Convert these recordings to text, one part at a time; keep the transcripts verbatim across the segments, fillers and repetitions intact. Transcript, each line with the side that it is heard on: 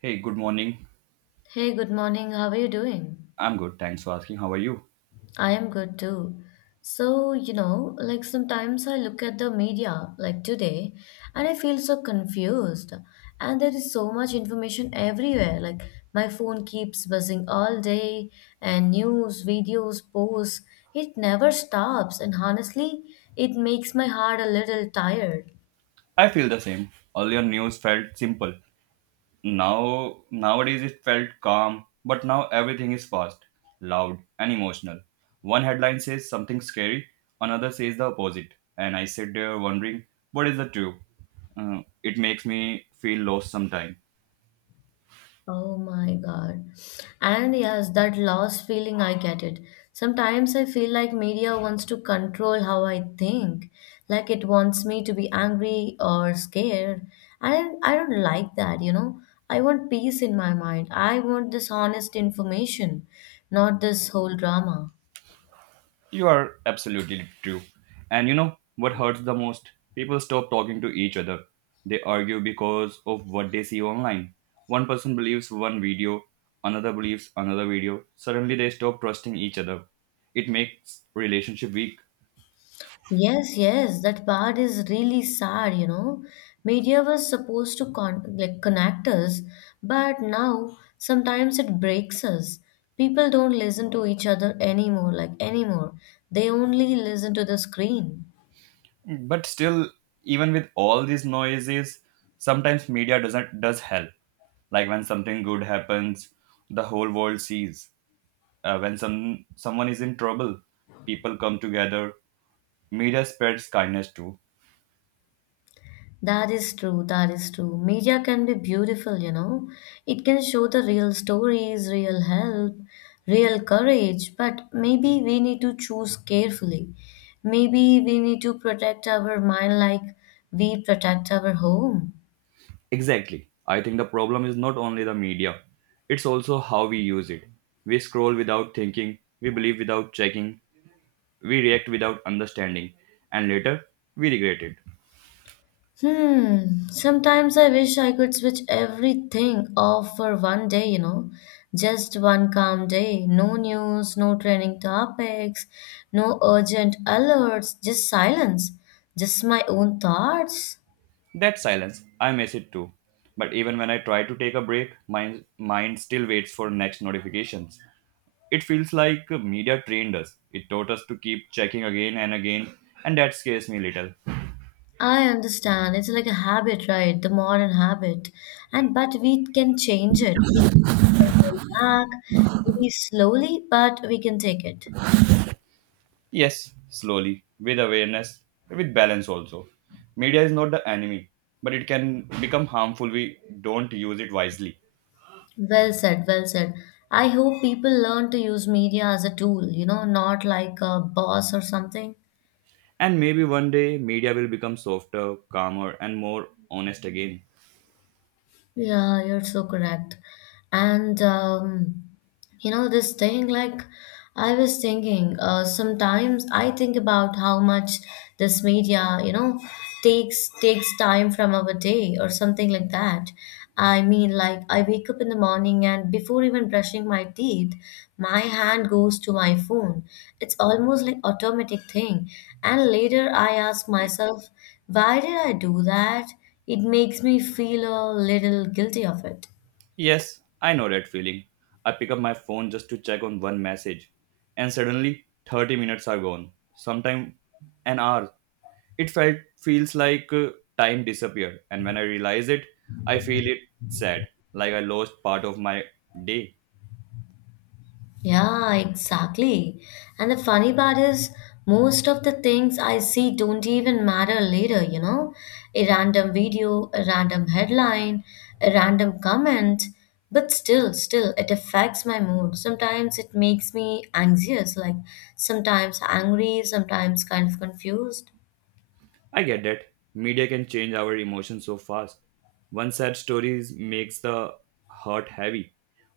right: Hey, good morning.
left: Hey, good morning. How are you doing?
right: I'm good. Thanks for asking. How are you?
left: I am good too. So, you know, like sometimes I look at the media, like today, and I feel so confused. And there is so much information everywhere. Like my phone keeps buzzing all day, and news, videos, posts, it never stops. And honestly, it makes my heart a little tired.
right: I feel the same. Earlier news felt simple. Now nowadays it felt calm, but now everything is fast, loud, and emotional. One headline says something scary, another says the opposite, and I sit there wondering what is the truth. Uh, it makes me feel lost sometimes.
left: Oh my God. And yes, that loss feeling, I get it. Sometimes I feel like media wants to control how I think, like it wants me to be angry or scared. And I don't like that, you know. I want peace in my mind. I want this honest information, not this whole drama.
right: You are absolutely true. And you know what hurts the most? People stop talking to each other. They argue because of what they see online. One person believes one video, another believes another video. Suddenly they stop trusting each other. It makes relationship weak.
left: Yes, yes, that part is really sad, you know. Media was supposed to con like connect us, but now sometimes it breaks us. People don't listen to each other anymore, like anymore. They only listen to the screen.
right: But still, even with all these noises, sometimes media doesn't does help. Like when something good happens, the whole world sees. Uh, when some someone is in trouble, people come together. Media spreads kindness too.
left: That is true, that is true. Media can be beautiful, you know. It can show the real stories, real help, real courage, but maybe we need to choose carefully. Maybe we need to protect our mind like we protect our home.
right: Exactly. I think the problem is not only the media, it's also how we use it. We scroll without thinking, we believe without checking, we react without understanding, and later we regret it.
left: Hmm. Sometimes I wish I could switch everything off for one day, you know, just one calm day. No news, no trending topics, no urgent alerts, just silence, just my own thoughts.
right: That silence, I miss it too. But even when I try to take a break, my mind still waits for next notifications. It feels like media trained us. It taught us to keep checking again and again, and that scares me little.
left: I understand. It's like a habit, right? The modern habit. And but we can change it. We can take control back, maybe slowly, but we can take it.
right: Yes, slowly, with awareness, with balance also. Media is not the enemy, but it can become harmful we don't use it wisely.
left: Well said, well said. I hope people learn to use media as a tool, you know, not like a boss or something.
right: And maybe one day media will become softer, calmer, and more honest again.
left: Yeah, you're so correct. And um, You know, this thing, like, I was thinking, uh, sometimes I think about how much this media, you know, takes takes time from our day or something like that. I mean, like, I wake up in the morning and before even brushing my teeth, my hand goes to my phone. It's almost like automatic thing. And later I ask myself, why did I do that? It makes me feel a little guilty of it.
right: Yes, I know that feeling. I pick up my phone just to check on one message, and suddenly thirty minutes are gone. Sometimes an hour. It felt feels like uh, time disappeared, and when I realize it, I feel it sad, like I lost part of my day.
left: Yeah, exactly. And the funny part is, most of the things I see don't even matter later, you know? A random video, a random headline, a random comment. But still, still, it affects my mood. Sometimes it makes me anxious, like sometimes angry, sometimes kind of confused.
right: I get that. Media can change our emotions so fast. One sad story is- makes the heart heavy.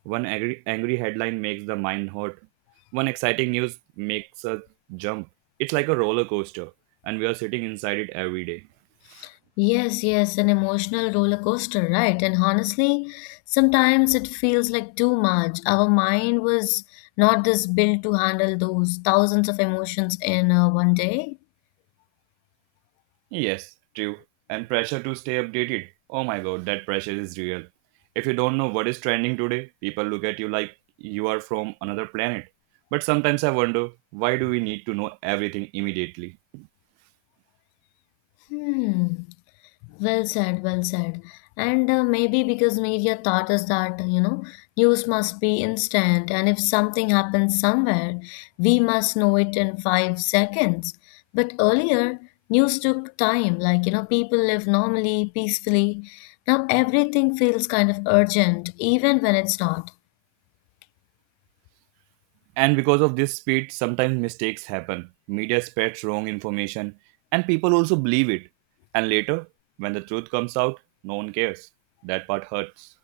right: One angry, angry headline makes the mind hurt. One exciting news makes us jump. It's like a roller coaster, and we are sitting inside it every day.
left: Yes, yes, an emotional roller coaster, right? And honestly, sometimes it feels like too much. Our mind was not this built to handle those thousands of emotions in uh, one day.
right: Yes, true. And pressure to stay updated. Oh my god, that pressure is real. If you don't know what is trending today, people look at you like you are from another planet. But sometimes I wonder why do we need to know everything immediately?
left: Hmm. Well said, well said. And uh, maybe because media taught us that, you know, news must be instant, and if something happens somewhere, we must know it in five seconds. But earlier, news took time, like, you know, people live normally, peacefully. Now everything feels kind of urgent, even when it's not.
right: And because of this speed, sometimes mistakes happen. Media spreads wrong information, and people also believe it. And later, when the truth comes out, no one cares. That part hurts.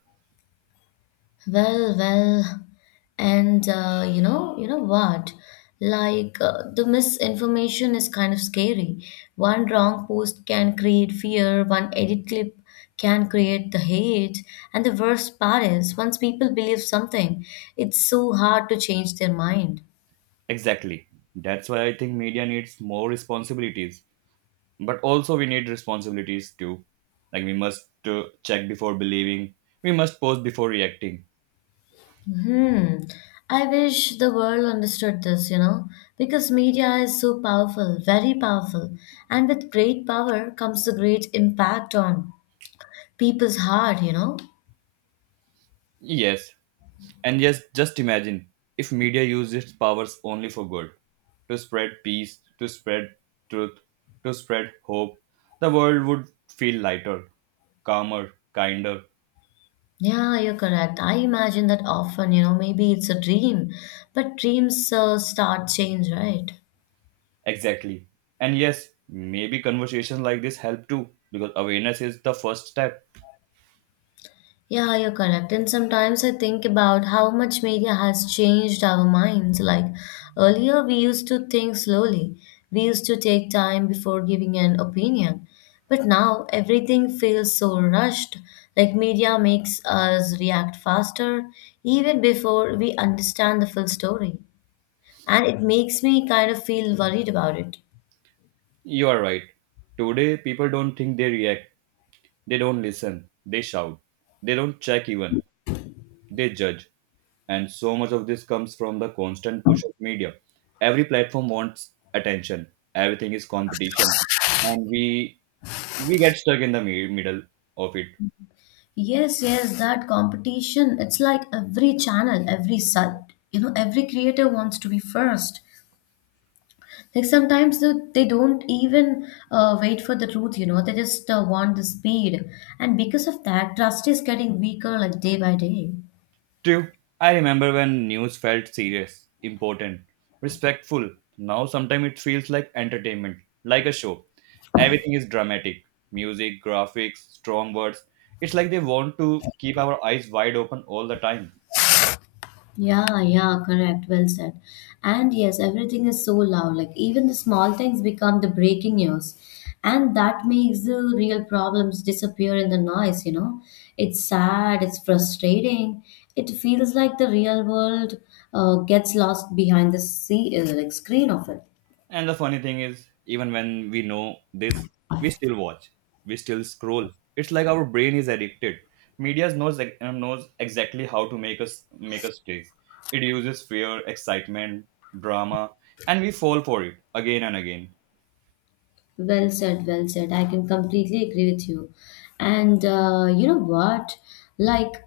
left: Well, well, and uh, you know, you know what? Like uh, the misinformation is kind of scary. One wrong post can create fear, one edit clip can create the hate, and the worst part is once people believe something, it's so hard to change their mind.
right: Exactly. That's why I think media needs more responsibilities. But also, we need responsibilities too. Like, we must uh, check before believing, we must pause before reacting.
left: Hmm. I wish the world understood this, you know, because media is so powerful, very powerful, and with great power comes the great impact on people's heart, you know.
right: Yes, and yes, just imagine if media used its powers only for good to spread peace, to spread truth, to spread hope, the world would feel lighter, calmer, kinder.
left: Yeah, you're correct. I imagine that often, you know, maybe it's a dream, but dreams uh, start change, right?
right: Exactly. And yes, maybe conversations like this help too, because awareness is the first step.
left: Yeah, you're correct. And sometimes I think about how much media has changed our minds. Like earlier, we used to think slowly, we used to take time before giving an opinion. But now everything feels so rushed. Like media makes us react faster, even before we understand the full story, and it makes me kind of feel worried about it.
right: You are right. Today, people don't think they react, they don't listen, they shout, they don't check even. They judge. And so much of this comes from the constant push of media. Every platform wants attention. Everything is competition, and we we get stuck in the mi- middle of it.
left: Yes, yes, that competition, it's like every channel, every site, you know, every creator wants to be first. Like sometimes they, they don't even uh, wait for the truth, you know, they just uh, want the speed. And because of that, trust is getting weaker like day by day.
right: True. I remember when news felt serious, important, respectful. Now sometimes it feels like entertainment, like a show. Everything is dramatic. Music, graphics, strong words. It's like they want to keep our eyes wide open all the time.
left: Yeah, yeah, correct. Well said. And yes, everything is so loud. Like even the small things become the breaking news. And that makes the real problems disappear in the noise, you know. It's sad, it's frustrating. It feels like the real world uh, gets lost behind the sea, uh, like screen of it.
right: And the funny thing is, even when we know this, we still watch, we still scroll. It's like our brain is addicted. Media knows ex- uh, knows exactly how to make us make us chase. It uses fear, excitement, drama, and we fall for it again and again.
left: Well said, well said. I can completely agree with you. And uh, you know what? Like,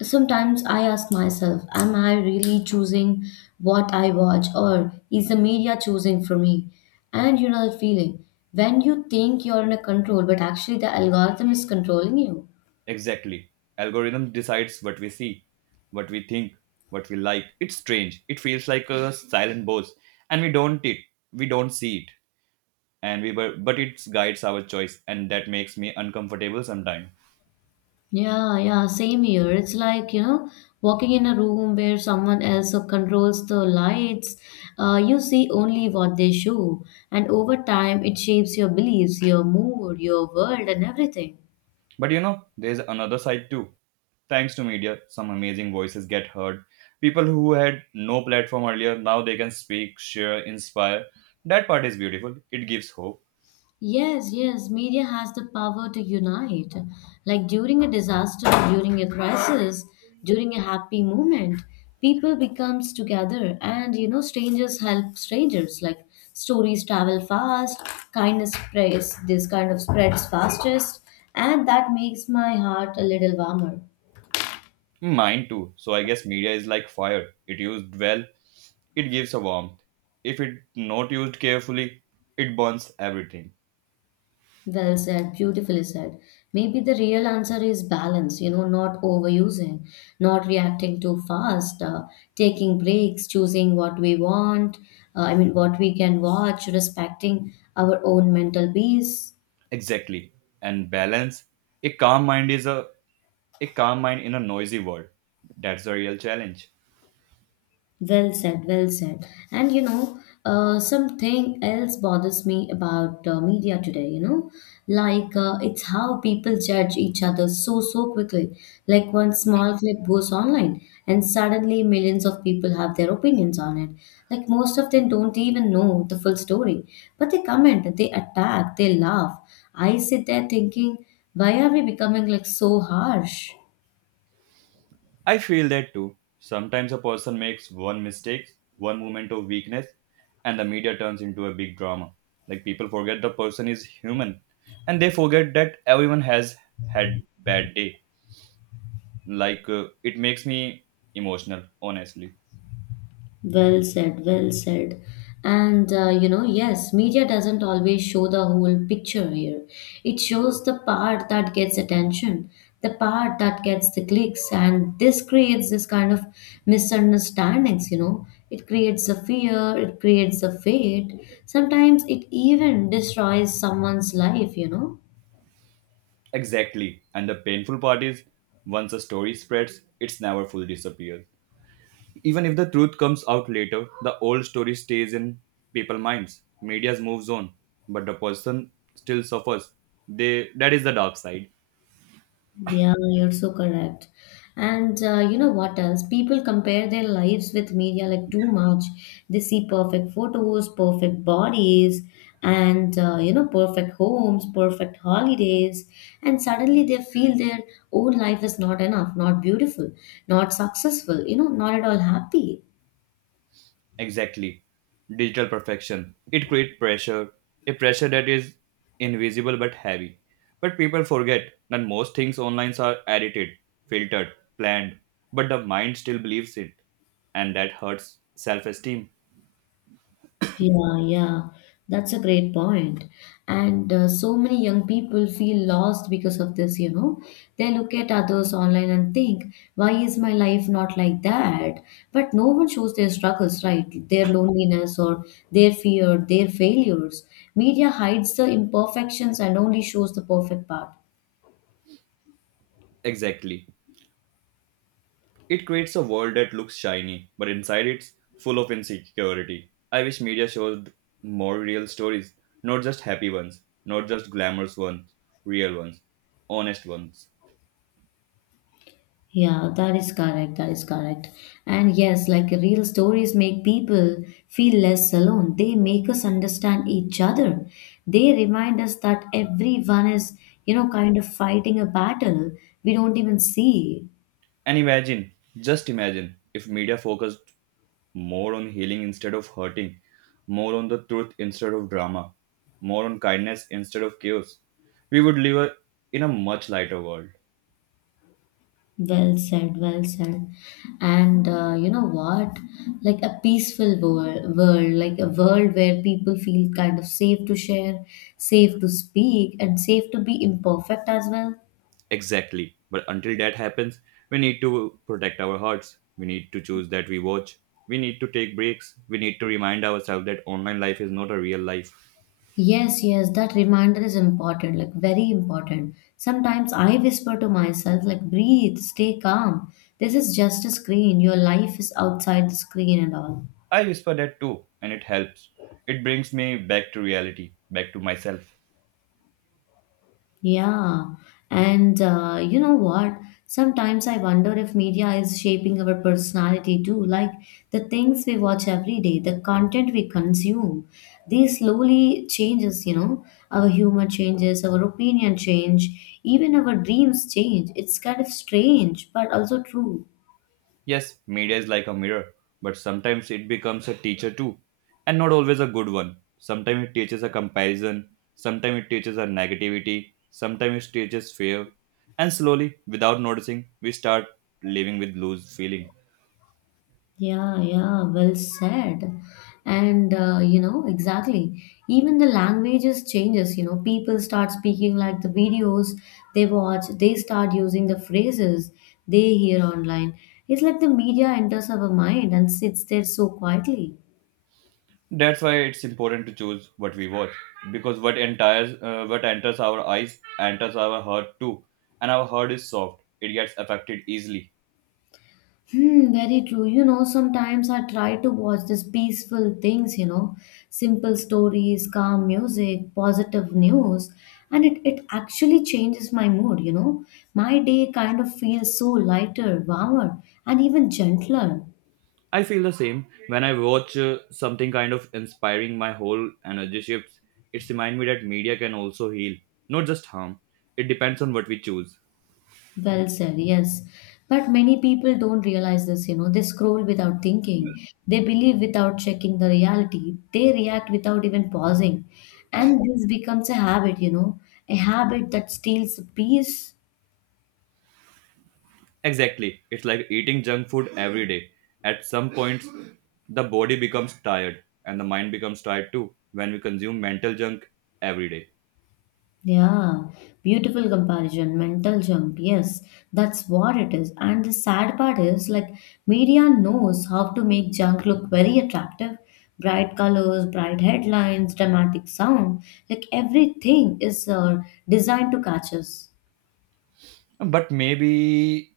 left: sometimes I ask myself, am I really choosing what I watch, or is the media choosing for me? And you know the feeling when you think you're in a control, but actually the algorithm is controlling you.
right: Exactly, algorithm decides what we see, what we think, what we like. It's strange. It feels like a silent boss, and we don't it we don't see it, and we but but it guides our choice, and that makes me uncomfortable sometimes.
left: Yeah, yeah, same here. It's like, you know, walking in a room where someone else uh, controls the lights. Uh, you see only what they show, and over time, it shapes your beliefs, your mood, your world, and everything.
right: But you know, there's another side too. Thanks to media, some amazing voices get heard. People who had no platform earlier, now they can speak, share, inspire. That part is beautiful. It gives hope.
left: Yes, yes, media has the power to unite. Like during a disaster, during a crisis, during a happy moment, people becomes together and you know strangers help strangers. Like stories travel fast, kindness spreads this kind of spreads fastest and that makes my heart a little warmer.
right: Mine too. So I guess media is like fire. It used well, it gives a warmth. If it not used carefully, it burns everything.
left: Well said, beautifully said. Maybe the real answer is balance, you know, not overusing, not reacting too fast, uh, taking breaks, choosing what we want, uh, I mean, what we can watch, respecting our own mental peace.
right: Exactly. And balance. A calm mind is a a calm mind in a noisy world. That's the real challenge.
left: Well said, well said. And you know, uh, something else bothers me about uh, media today, you know, like uh, it's how people judge each other so, so quickly. Like one small clip goes online, and suddenly millions of people have their opinions on it. Like most of them don't even know the full story, but they comment, they attack, they laugh. I sit there thinking, why are we becoming like so harsh?
right: I feel that too. Sometimes a person makes one mistake, one moment of weakness, and the media turns into a big drama. Like people forget the person is human and they forget that everyone has had bad day. Like uh, it makes me emotional, honestly.
left: Well said, well said. And uh, you know, yes, media doesn't always show the whole picture here. It shows the part that gets attention, the part that gets the clicks, and this creates this kind of misunderstandings, you know. It creates a fear, it creates a fate. Sometimes it even destroys someone's life, you know.
right: Exactly. And the painful part is once a story spreads, it's never fully disappears. Even if the truth comes out later, the old story stays in people's minds. Media moves on, but the person still suffers. They, that is the dark side.
left: Yeah, you're so correct. And uh, you know what else? People compare their lives with media like too much. They see perfect photos, perfect bodies, and uh, you know, perfect homes, perfect holidays. And suddenly they feel their own life is not enough, not beautiful, not successful, you know, not at all happy.
right: Exactly. Digital perfection. It creates pressure, a pressure that is invisible but heavy. But people forget that most things online are edited, filtered, planned, but the mind still believes it, and that hurts self esteem.
left: Yeah, yeah, that's a great point. And uh, so many young people feel lost because of this, you know. They look at others online and think, why is my life not like that? But no one shows their struggles, right? Their loneliness or their fear, their failures. Media hides the imperfections and only shows the perfect part.
right: Exactly. It creates a world that looks shiny, but inside it's full of insecurity. I wish media showed more real stories, not just happy ones, not just glamorous ones, real ones, honest ones.
left: Yeah, that is correct. That is correct. And yes, like real stories make people feel less alone. They make us understand each other. They remind us that everyone is, you know, kind of fighting a battle we don't even see.
right: And imagine, just imagine, if media focused more on healing instead of hurting, more on the truth instead of drama, more on kindness instead of chaos, we would live a- in a much lighter world.
left: Well said, well said. And uh, you know what? Like a peaceful world, world, like a world where people feel kind of safe to share, safe to speak, and safe to be imperfect as well.
right: Exactly. But until that happens, we need to protect our hearts. We need to choose that we watch. We need to take breaks. We need to remind ourselves that online life is not a real life.
left: Yes, yes, that reminder is important, like very important. Sometimes I whisper to myself, like, breathe, stay calm. This is just a screen. Your life is outside the screen and all.
right: I whisper that too, and it helps. It brings me back to reality, back to myself.
left: Yeah, and uh, you know what? Sometimes I wonder if media is shaping our personality too, like the things we watch every day, the content we consume. They slowly changes, you know, our humor changes, our opinion change, even our dreams change. It's kind of strange, but also true.
right: Yes, media is like a mirror, but sometimes it becomes a teacher too, and not always a good one. Sometimes it teaches a comparison, sometimes it teaches a negativity, sometimes it teaches fear, and slowly, without noticing, we start living with loose feeling.
left: Yeah, yeah, well said. And uh, you know, exactly. Even the languages changes, you know, people start speaking like the videos they watch, they start using the phrases they hear online. It's like the media enters our mind and sits there so quietly.
right: That's why it's important to choose what we watch, because what entires, uh, what enters our eyes enters our heart too, and our heart is soft; it gets affected easily.
left: Hmm, very true. You know, sometimes I try to watch these peaceful things, you know, simple stories, calm music, positive news, and it, it actually changes my mood, you know. My day kind of feels so lighter, warmer, and even gentler.
right: I feel the same when I watch uh, something kind of inspiring my whole energy shifts. It's remind me that media can also heal, not just harm. It depends on what we choose.
left: Well said, yes. But many people don't realize this, you know. They scroll without thinking. They believe without checking the reality. They react without even pausing. And this becomes a habit, you know, a habit that steals peace.
right: Exactly. It's like eating junk food every day. At some point, the body becomes tired and the mind becomes tired too when we consume mental junk every day.
left: Yeah, beautiful comparison, mental jump. Yes, that's what it is. And the sad part is, like, media knows how to make junk look very attractive. Bright colors, bright headlines, dramatic sound. Like, everything is uh, designed to catch us.
right: But maybe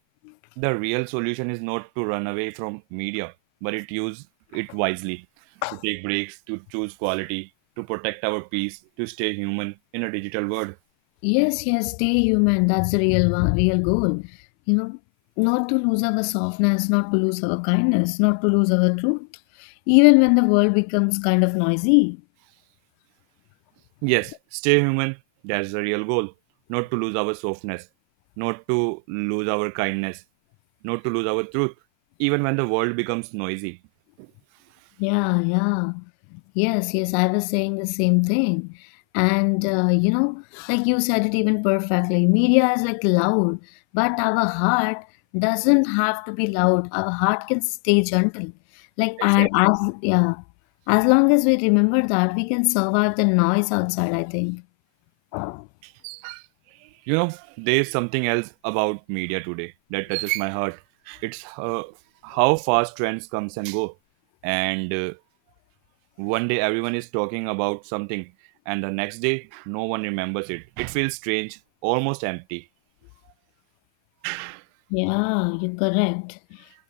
right: the real solution is not to run away from media, but it use it wisely, to take breaks, to choose quality, to protect our peace, to stay human in a digital world.
left: Yes, yes, stay human. That's the real one, real goal. You know, not to lose our softness, not to lose our kindness, not to lose our truth, even when the world becomes kind of noisy.
right: Yes, stay human. That's the real goal. Not to lose our softness, not to lose our kindness, not to lose our truth, even when the world becomes noisy.
left: Yeah, yeah. Yes, yes, I was saying the same thing. And uh, you know, like you said it even perfectly. Media is like loud, but our heart doesn't have to be loud. Our heart can stay gentle. Like and as yeah, as long as we remember that, we can survive the noise outside, I think.
right: You know, there's something else about media today that touches my heart. It's uh, how fast trends comes and go. And uh, One day everyone is talking about something and the next day no one remembers it. It feels strange, almost empty.
left: Yeah, you're correct.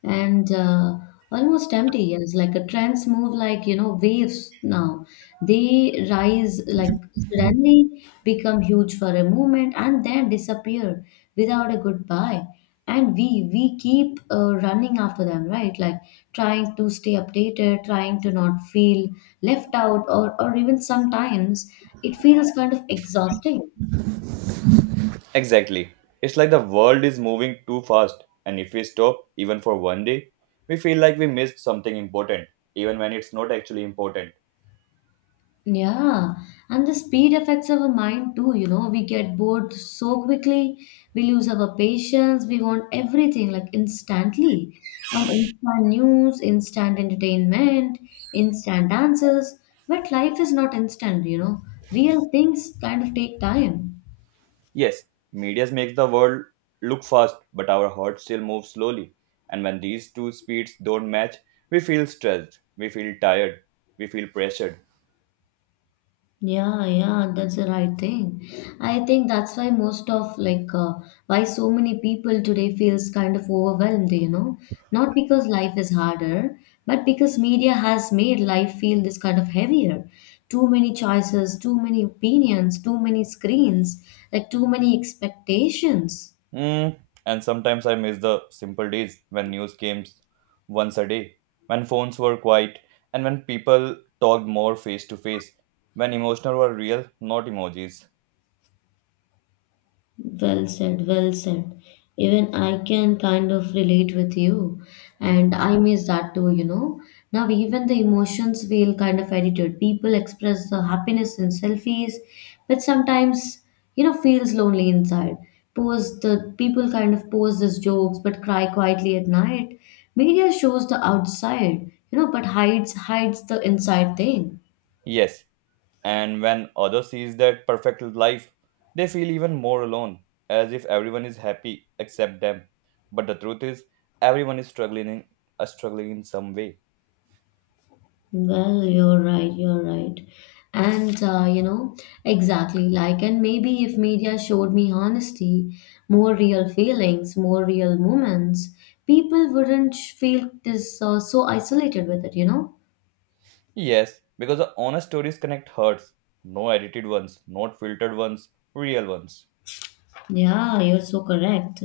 left: And uh, almost empty, yes. Like a trends move like, you know, waves now. They rise like suddenly, become huge for a moment, and then disappear without a goodbye. And we we keep uh, running after them, right? Like trying to stay updated, trying to not feel left out, or or even sometimes it feels kind of exhausting.
right: Exactly. It's like the world is moving too fast and if we stop even for one day, we feel like we missed something important even when it's not actually important.
left: Yeah, and the speed affects our mind too, you know. We get bored so quickly, we lose our patience, we want everything like instantly. And instant news, instant entertainment, instant answers. But life is not instant, you know. Real things kind of take time.
right: Yes, media makes the world look fast, but our heart still moves slowly. And when these two speeds don't match, we feel stressed, we feel tired, we feel pressured.
left: Yeah, yeah, that's the right thing. I think that's why most of like uh, why so many people today feels kind of overwhelmed, you know, not because life is harder, but because media has made life feel this kind of heavier. Too many choices, too many opinions, too many screens, like too many expectations.
right: Mm. And sometimes I miss the simple days when news came once a day, when phones were quiet, and when people talked more face to face, when emotional were real, not emojis.
left: Well said, well said. Even I can kind of relate with you, and I miss that too, you know. Now, even the emotions feel kind of edited. People express the happiness in selfies, but sometimes, you know, feels lonely inside. Pose the people kind of pose as jokes but cry quietly at night. Media shows the outside, you know, but hides hides the inside thing.
right: Yes, and when others sees that perfect life they feel even more alone as if everyone is happy except them but the truth is everyone is struggling in, uh, struggling in some way.
left: Well, you're right, you're right. And, uh, you know, exactly like, and maybe if media showed me honesty, more real feelings, more real moments, people wouldn't sh- feel this uh, so isolated with it, you know?
right: Yes, because the honest stories connect hearts, no edited ones, not filtered ones, real ones.
left: Yeah, you're so correct.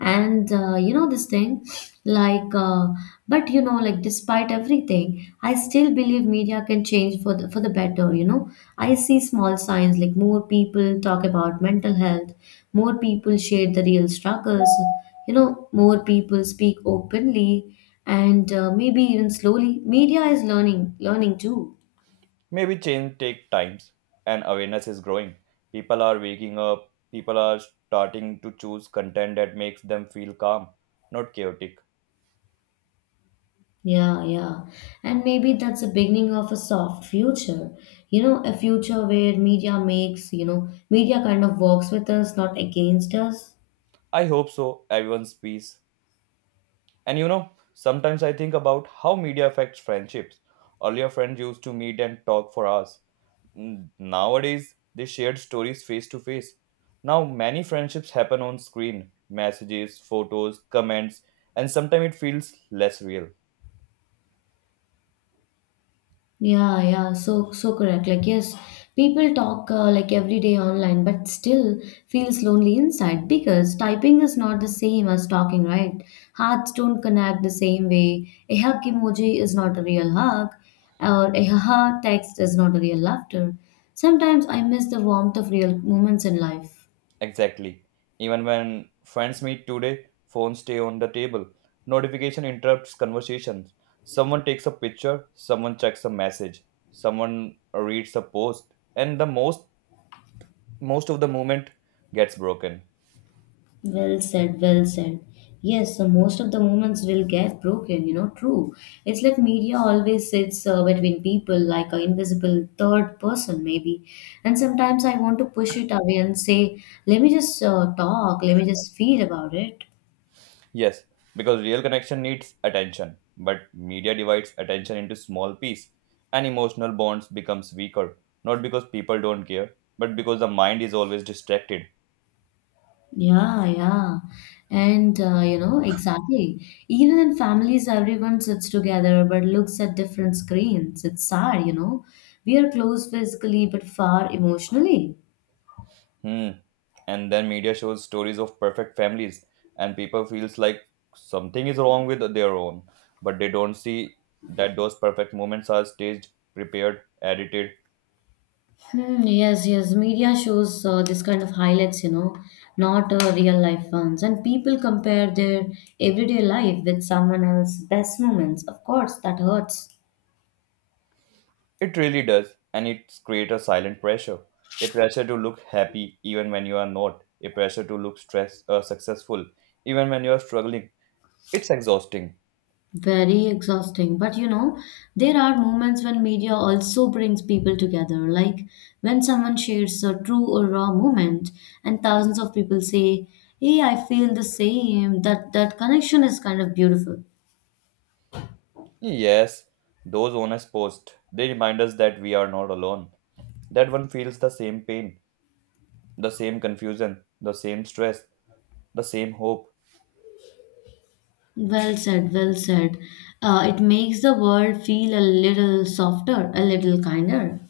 left: And uh, you know this thing, like, uh, but you know, like, despite everything, I still believe media can change for the for the better. You know, I see small signs like more people talk about mental health, more people share the real struggles. You know, more people speak openly, and uh, maybe even slowly, media is learning, learning too.
right: Maybe change take times and awareness is growing, people are waking up, people are starting to choose content that makes them feel calm, not chaotic.
left: Yeah, yeah. And maybe that's the beginning of a soft future. You know, a future where media makes, you know, media kind of works with us, not against us.
right: I hope so, everyone's peace. And you know, sometimes I think about how media affects friendships. Earlier, friends used to meet and talk for hours. N- Nowadays, they shared stories face to face. Now, many friendships happen on screen messages, photos, comments, and sometimes it feels less real.
left: Yeah, yeah, so so correct. Like yes, people talk uh, like every day online, but still feels lonely inside because typing is not the same as talking, right? Hearts don't connect the same way. A hug emoji is not a real hug, or a haha text is not a real laughter. Sometimes I miss the warmth of real moments in life.
right: Exactly. Even when friends meet today, phones stay on the table. Notification interrupts conversations. Someone takes a picture, someone checks a message, someone reads a post, and the most most of the movement gets broken.
left: Well said, well said. Yes, so most of the moments will get broken, you know, true. It's like media always sits uh, between people like an invisible third person, maybe. And sometimes I want to push it away and say, let me just uh, talk, let me just feel about it.
right: Yes, because real connection needs attention, but media divides attention into small pieces, and emotional bonds becomes weaker, not because people don't care, but because the mind is always distracted.
left: Yeah, yeah. And, uh, you know, exactly. Even in families, everyone sits together but looks at different screens. It's sad, you know. We are close physically but far emotionally.
right: Hmm. And then media shows stories of perfect families, and people feels like something is wrong with their own, but they don't see that those perfect moments are staged, prepared, edited.
left: Hmm, yes, yes. Media shows uh, this kind of highlights, you know, not uh, real life ones. And people compare their everyday life with someone else's best moments. Of course, that hurts.
right: It really does, and it creates a silent pressure. A pressure to look happy even when you are not, a pressure to look stress uh, successful even when you are struggling. It's exhausting.
left: Very exhausting. But you know, there are moments when media also brings people together, like when someone shares a true or raw moment, and thousands of people say, Hey, I feel the same. That that connection is kind of beautiful.
right: Yes, those honest posts, they remind us that we are not alone. That one feels the same pain, the same confusion, the same stress, the same hope.
left: Well said, well said. Uh, it makes the world feel a little softer, a little kinder.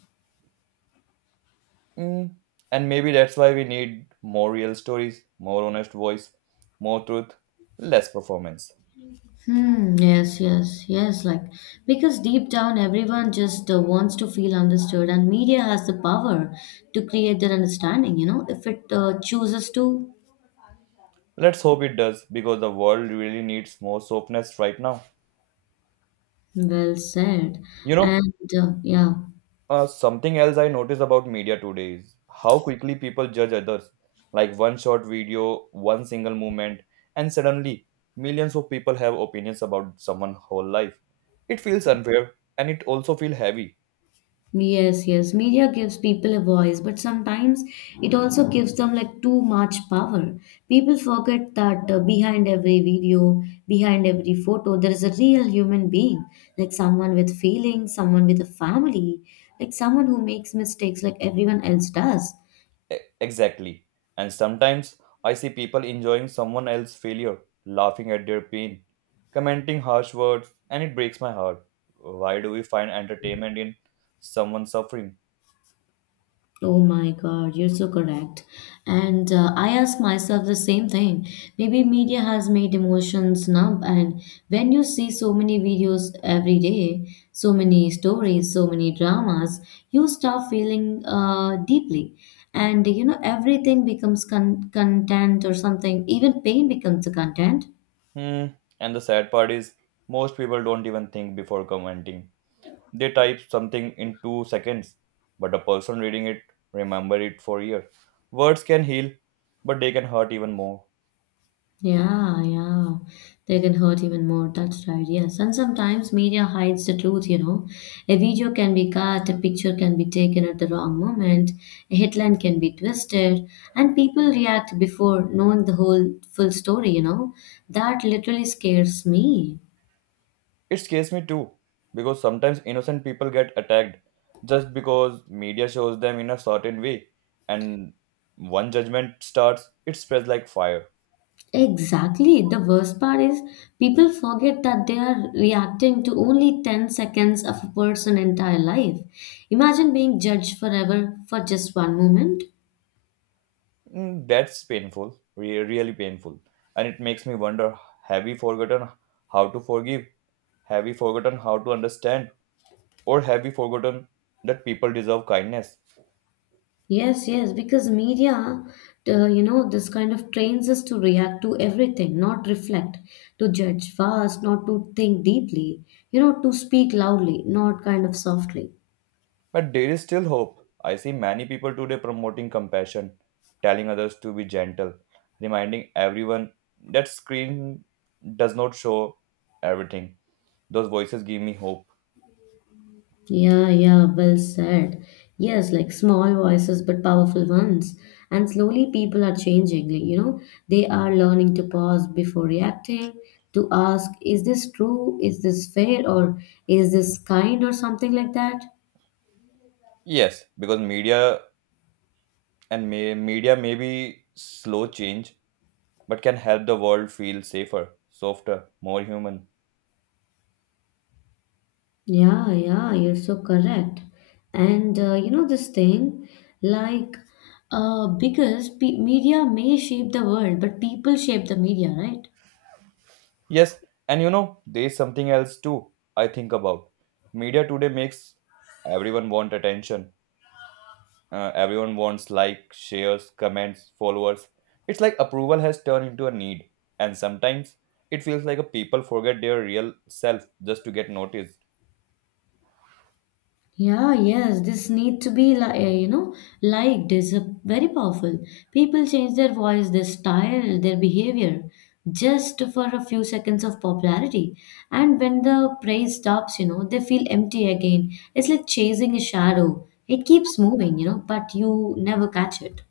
right: Mm. And maybe that's why we need more real stories, more honest voice, more truth, less performance.
left: Hmm, yes, yes, yes. Like, because deep down, everyone just uh, wants to feel understood, and media has the power to create that understanding, you know, if it uh, chooses to.
right: Let's hope it does, because the world really needs more softness right now.
left: Well said.
right: You know,
left: And uh, yeah.
right: uh, something else I noticed about media today is how quickly people judge others. Like one short video, one single movement, and suddenly millions of people have opinions about someone's whole life. It feels unfair and it also feels heavy.
left: Yes, yes. Media gives people a voice, but sometimes it also gives them like too much power. People forget that uh, behind every video, behind every photo, there is a real human being, like someone with feelings, someone with a family, like someone who makes mistakes like everyone else does.
right: E- Exactly. And sometimes I see people enjoying someone else's failure, laughing at their pain, commenting harsh words, and it breaks my heart. Why do we find entertainment in someone suffering?
left: Oh my God, you're so correct. And uh, I ask myself the same thing. Maybe media has made emotions numb, and when you see so many videos every day, so many stories, so many dramas, you start feeling uh, deeply. And you know, everything becomes con- content or something, even pain becomes the content.
right: Hmm. And the sad part is, most people don't even think before commenting. They type something in two seconds, but the person reading it remember it for years. Words can heal, but they can hurt even more.
left: Yeah, yeah. They can hurt even more. That's right. Yes. And sometimes media hides the truth, you know. A video can be cut, a picture can be taken at the wrong moment, a headline can be twisted, and people react before knowing the whole full story, you know. That literally scares me.
right: It scares me too, because sometimes innocent people get attacked just because media shows them in a certain way, and one judgment starts, it spreads like fire.
left: Exactly. The worst part is people forget that they are reacting to only ten seconds of a person's entire life. Imagine being judged forever for just one moment.
right: Mm. That's painful, re- really painful. And it makes me wonder have we forgotten how to forgive? Have we forgotten how to understand? Or have we forgotten that people deserve kindness?
left: Yes, yes, because media, uh, you know, this kind of trains us to react to everything, not reflect, to judge fast, not to think deeply, you know, to speak loudly, not kind of softly.
right: But there is still hope. I see many people today promoting compassion, telling others to be gentle, reminding everyone that screen does not show everything. Those voices give me hope.
left: Yeah, yeah, well said. Yes, like small voices but powerful ones. And slowly people are changing, like, you know, they are learning to pause before reacting, to ask, is this true? Is this fair? Or is this kind? Or something like that.
right: Yes, because media and may, media may be slow change, but can help the world feel safer, softer, more human.
left: Yeah, yeah, you're so correct. And uh, you know this thing, like, uh, because pe media may shape the world, but people shape the media, right?
right: Yes, and you know, there is something else too I think about. Media today makes everyone want attention. Uh, everyone wants like, shares, comments, followers. It's like approval has turned into a need, and sometimes it feels like a people forget their real self just to get noticed.
left: Yeah, yes, this need to be like you know liked is a very powerful. People change their voice, their style, their behavior just for a few seconds of popularity. And when the praise stops, you know, they feel empty again. It's like chasing a shadow. It keeps moving, you know, but you never catch it.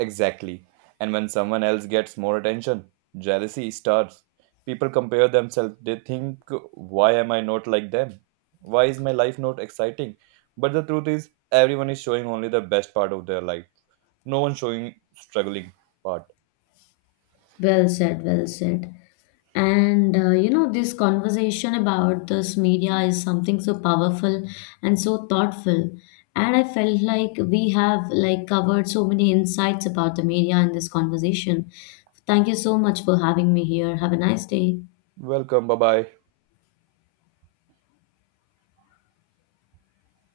right: Exactly. And when someone else gets more attention, jealousy starts. People compare themselves. They think, why am I not like them? Why is my life not exciting? But the truth is, everyone is showing only the best part of their life. No one showing struggling part.
left: Well said, well said. And uh, you know, this conversation about this media is something so powerful and so thoughtful. And I felt like we have like covered so many insights about the media in this conversation. Thank you so much for having me here. Have a nice day.
right: Welcome. Bye bye.